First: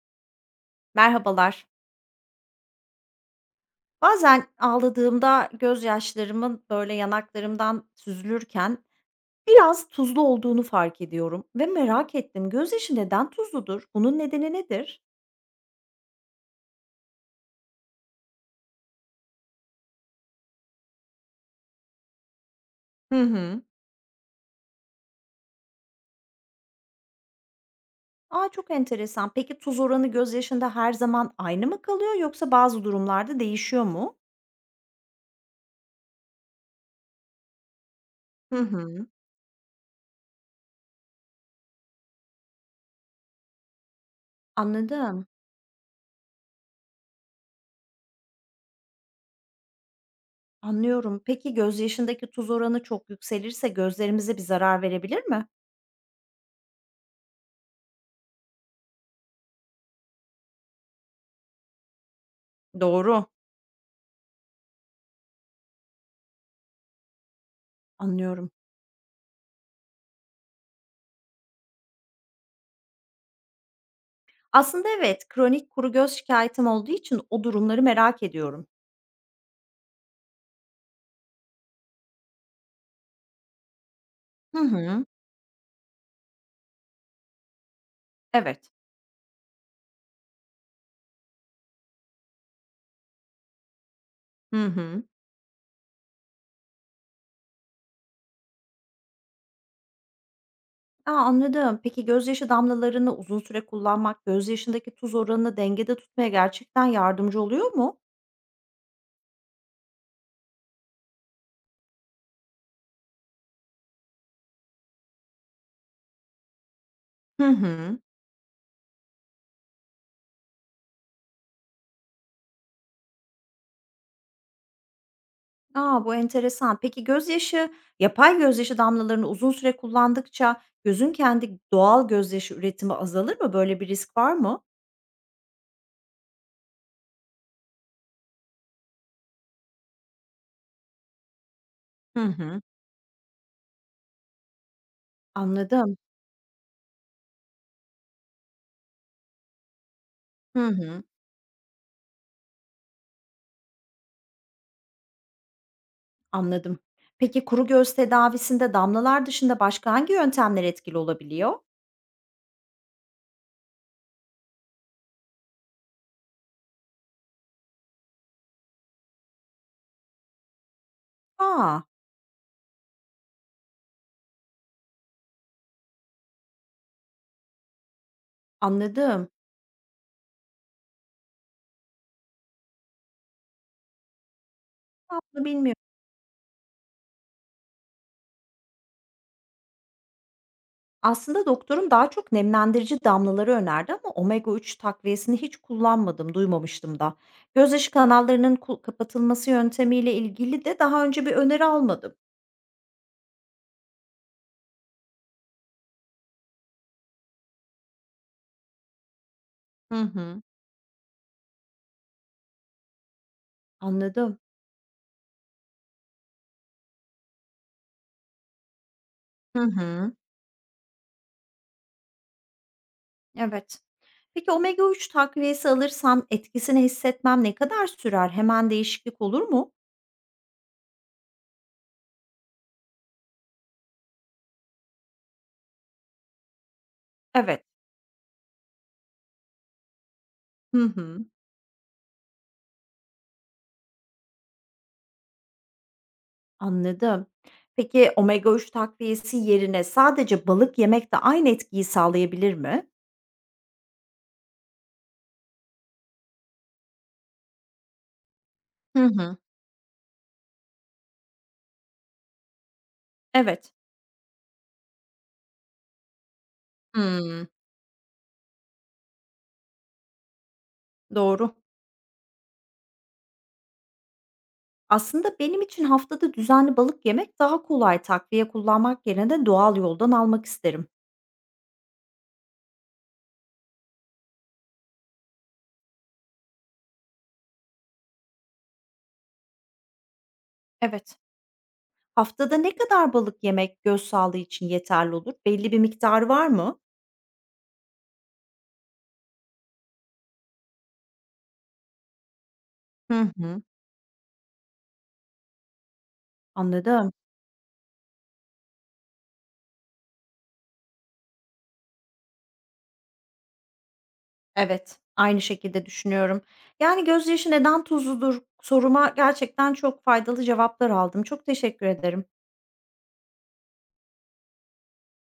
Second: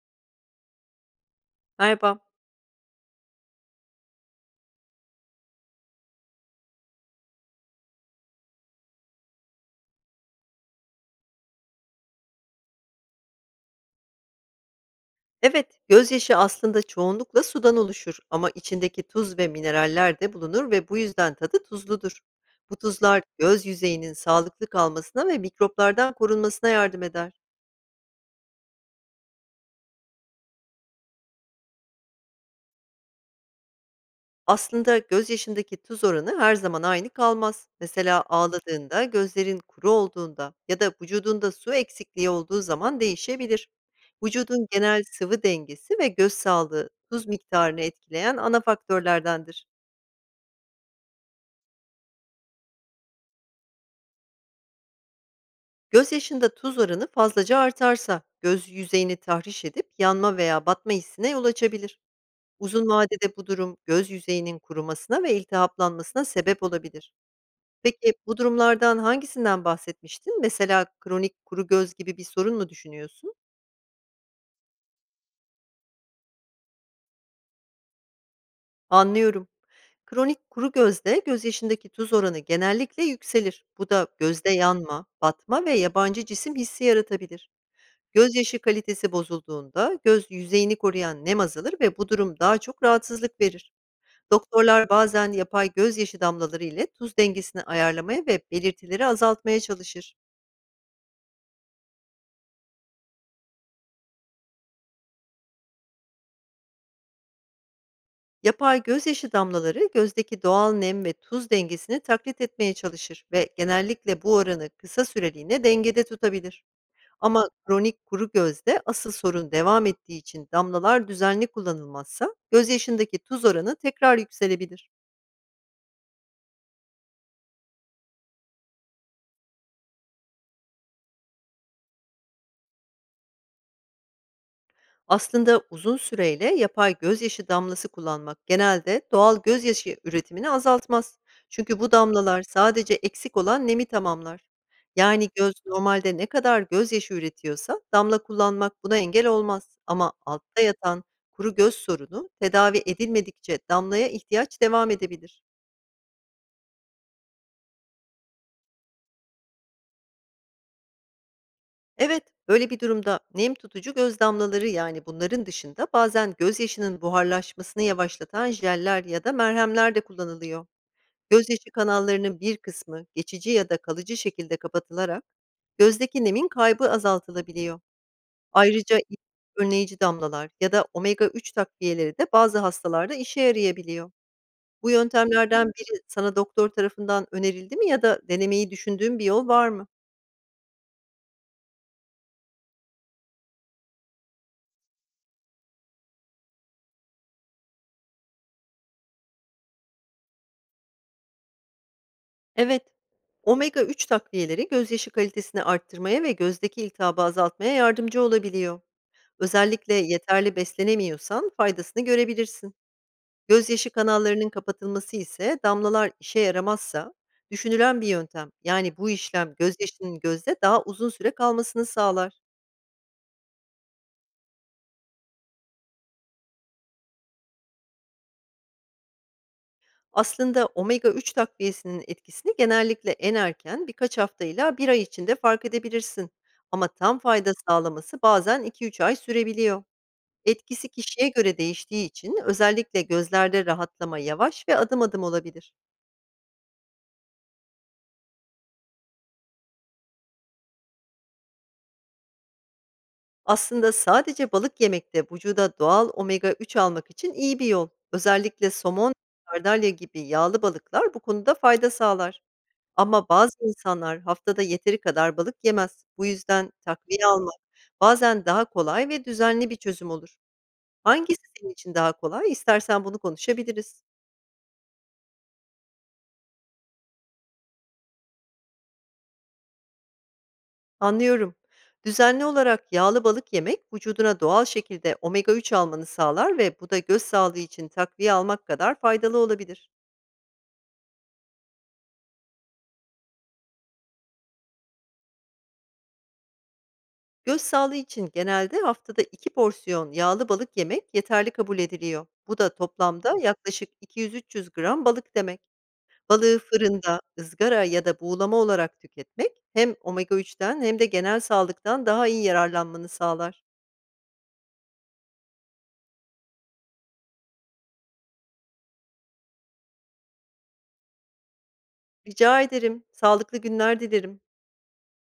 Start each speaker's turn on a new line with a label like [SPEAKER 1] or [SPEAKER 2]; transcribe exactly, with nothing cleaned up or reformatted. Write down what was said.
[SPEAKER 1] Merhabalar.
[SPEAKER 2] Merhaba.
[SPEAKER 1] Bazen ağladığımda gözyaşlarımın böyle yanaklarımdan süzülürken biraz tuzlu olduğunu fark ediyorum ve merak ettim. Gözyaşı neden tuzludur? Bunun nedeni nedir?
[SPEAKER 2] Evet, gözyaşı aslında çoğunlukla sudan oluşur ama içindeki tuz ve mineraller de bulunur ve bu yüzden tadı tuzludur. Bu
[SPEAKER 1] Hı
[SPEAKER 2] tuzlar
[SPEAKER 1] hı.
[SPEAKER 2] göz yüzeyinin sağlıklı kalmasına ve mikroplardan korunmasına yardım eder.
[SPEAKER 1] Aa çok enteresan. Peki tuz oranı gözyaşında her zaman aynı mı kalıyor yoksa bazı durumlarda değişiyor mu?
[SPEAKER 2] Aslında gözyaşındaki tuz oranı her zaman aynı kalmaz. Mesela
[SPEAKER 1] Hı
[SPEAKER 2] ağladığında,
[SPEAKER 1] hı.
[SPEAKER 2] gözlerin kuru olduğunda ya da vücudunda su eksikliği olduğu zaman değişebilir. Vücudun genel
[SPEAKER 1] Anladım.
[SPEAKER 2] sıvı dengesi ve göz sağlığı tuz miktarını etkileyen ana faktörlerdendir.
[SPEAKER 1] Anlıyorum. Peki gözyaşındaki tuz oranı çok yükselirse gözlerimize bir zarar verebilir mi?
[SPEAKER 2] Gözyaşında tuz oranı fazlaca artarsa göz yüzeyini tahriş edip yanma veya batma hissine yol açabilir. Uzun
[SPEAKER 1] Doğru.
[SPEAKER 2] vadede bu durum göz yüzeyinin kurumasına ve iltihaplanmasına sebep olabilir. Peki bu
[SPEAKER 1] Anlıyorum.
[SPEAKER 2] durumlardan hangisinden bahsetmiştin? Mesela kronik kuru göz gibi bir sorun mu düşünüyorsun?
[SPEAKER 1] Aslında evet, kronik kuru göz şikayetim olduğu için o durumları merak ediyorum.
[SPEAKER 2] Anlıyorum. Kronik kuru gözde gözyaşındaki tuz oranı genellikle yükselir. Bu da gözde
[SPEAKER 1] Hı hı.
[SPEAKER 2] yanma, batma ve yabancı cisim hissi yaratabilir. Gözyaşı
[SPEAKER 1] Evet.
[SPEAKER 2] kalitesi bozulduğunda göz yüzeyini koruyan nem azalır ve bu durum daha çok rahatsızlık verir.
[SPEAKER 1] Hı
[SPEAKER 2] Doktorlar
[SPEAKER 1] hı.
[SPEAKER 2] bazen yapay gözyaşı damlaları ile tuz dengesini ayarlamaya ve belirtileri azaltmaya çalışır.
[SPEAKER 1] A, anladım. Peki gözyaşı damlalarını uzun süre kullanmak gözyaşındaki tuz oranını dengede tutmaya gerçekten yardımcı oluyor mu?
[SPEAKER 2] Yapay gözyaşı damlaları gözdeki doğal nem ve tuz dengesini taklit etmeye çalışır ve genellikle bu oranı kısa süreliğine dengede tutabilir.
[SPEAKER 1] Hı
[SPEAKER 2] Ama
[SPEAKER 1] hı.
[SPEAKER 2] kronik kuru gözde asıl sorun devam ettiği için damlalar düzenli kullanılmazsa gözyaşındaki tuz oranı tekrar yükselebilir.
[SPEAKER 1] A, bu enteresan. Peki gözyaşı yapay gözyaşı damlalarını uzun süre kullandıkça gözün kendi doğal gözyaşı üretimi azalır mı? Böyle bir risk var mı?
[SPEAKER 2] Aslında uzun süreyle yapay gözyaşı damlası kullanmak genelde doğal gözyaşı üretimini azaltmaz. Çünkü bu
[SPEAKER 1] Hı
[SPEAKER 2] damlalar
[SPEAKER 1] hı.
[SPEAKER 2] sadece eksik olan nemi tamamlar. Yani göz
[SPEAKER 1] Anladım.
[SPEAKER 2] normalde ne kadar gözyaşı üretiyorsa damla kullanmak buna engel olmaz. Ama altta
[SPEAKER 1] Hı
[SPEAKER 2] yatan
[SPEAKER 1] hı.
[SPEAKER 2] kuru göz sorunu tedavi edilmedikçe damlaya ihtiyaç devam edebilir.
[SPEAKER 1] Anladım. Peki kuru göz tedavisinde damlalar dışında başka hangi yöntemler etkili olabiliyor?
[SPEAKER 2] Evet, böyle bir durumda nem tutucu göz damlaları yani bunların dışında bazen gözyaşının buharlaşmasını yavaşlatan jeller ya da merhemler de kullanılıyor. Gözyaşı
[SPEAKER 1] A!
[SPEAKER 2] kanallarının bir kısmı geçici ya da kalıcı şekilde kapatılarak gözdeki nemin kaybı azaltılabiliyor. Ayrıca iğne,
[SPEAKER 1] Anladım.
[SPEAKER 2] önleyici damlalar ya da omega üç takviyeleri de bazı hastalarda işe yarayabiliyor. Bu
[SPEAKER 1] Ben bunu
[SPEAKER 2] yöntemlerden
[SPEAKER 1] bilmiyordum.
[SPEAKER 2] biri sana doktor tarafından önerildi mi ya da denemeyi düşündüğün bir yol var mı?
[SPEAKER 1] Aslında doktorum daha çok nemlendirici damlaları önerdi ama omega üç takviyesini hiç kullanmadım, duymamıştım da. Gözyaşı kanallarının ku kapatılması yöntemiyle ilgili de daha önce bir öneri almadım.
[SPEAKER 2] Evet, omega üç takviyeleri gözyaşı kalitesini arttırmaya ve gözdeki iltihabı azaltmaya yardımcı olabiliyor. Özellikle
[SPEAKER 1] Hı hı.
[SPEAKER 2] yeterli beslenemiyorsan faydasını görebilirsin. Gözyaşı
[SPEAKER 1] Anladım.
[SPEAKER 2] kanallarının kapatılması ise damlalar işe yaramazsa düşünülen bir yöntem. Yani bu işlem
[SPEAKER 1] Hı hı.
[SPEAKER 2] gözyaşının gözde daha uzun süre kalmasını sağlar.
[SPEAKER 1] Evet. Peki omega üç takviyesi alırsam etkisini hissetmem ne kadar sürer? Hemen değişiklik olur mu?
[SPEAKER 2] Aslında omega üç takviyesinin etkisini genellikle en erken birkaç haftayla bir ay içinde fark edebilirsin. Ama tam fayda
[SPEAKER 1] Evet.
[SPEAKER 2] sağlaması bazen iki üç ay sürebiliyor.
[SPEAKER 1] Hı
[SPEAKER 2] Etkisi
[SPEAKER 1] hı.
[SPEAKER 2] kişiye göre değiştiği için özellikle gözlerde rahatlama yavaş ve adım adım olabilir.
[SPEAKER 1] Anladım. Peki omega üç takviyesi yerine sadece balık yemek de aynı etkiyi sağlayabilir mi?
[SPEAKER 2] Aslında sadece balık yemek de vücuda doğal omega üç almak için iyi bir yol. Özellikle
[SPEAKER 1] Hı
[SPEAKER 2] somon,
[SPEAKER 1] hı.
[SPEAKER 2] sardalya gibi yağlı balıklar bu konuda fayda sağlar. Ama bazı
[SPEAKER 1] Evet.
[SPEAKER 2] insanlar haftada yeteri kadar balık yemez. Bu yüzden takviye
[SPEAKER 1] Hımm.
[SPEAKER 2] almak bazen daha kolay ve düzenli bir çözüm olur. Hangisi
[SPEAKER 1] Doğru.
[SPEAKER 2] senin için daha kolay? İstersen bunu konuşabiliriz.
[SPEAKER 1] Aslında benim için haftada düzenli balık yemek daha kolay takviye kullanmak yerine doğal yoldan almak isterim.
[SPEAKER 2] Anlıyorum. Düzenli olarak yağlı balık yemek vücuduna doğal şekilde omega üç almanı sağlar ve bu da göz sağlığı için takviye almak kadar faydalı olabilir.
[SPEAKER 1] Evet. Haftada ne kadar balık yemek göz sağlığı için yeterli olur? Belli bir miktar var mı?
[SPEAKER 2] Göz sağlığı için genelde haftada iki porsiyon yağlı balık yemek yeterli kabul ediliyor. Bu da
[SPEAKER 1] Hı
[SPEAKER 2] toplamda
[SPEAKER 1] hı.
[SPEAKER 2] yaklaşık iki yüz üç yüz gram balık demek. Balığı
[SPEAKER 1] Anladım.
[SPEAKER 2] fırında, ızgara ya da buğulama olarak tüketmek hem omega üçten hem de genel sağlıktan daha iyi yararlanmanı sağlar.
[SPEAKER 1] Evet, aynı şekilde düşünüyorum. Yani, "Gözyaşı neden tuzludur?" soruma gerçekten çok faydalı cevaplar aldım. Çok teşekkür ederim.
[SPEAKER 2] Rica ederim. Sağlıklı günler dilerim.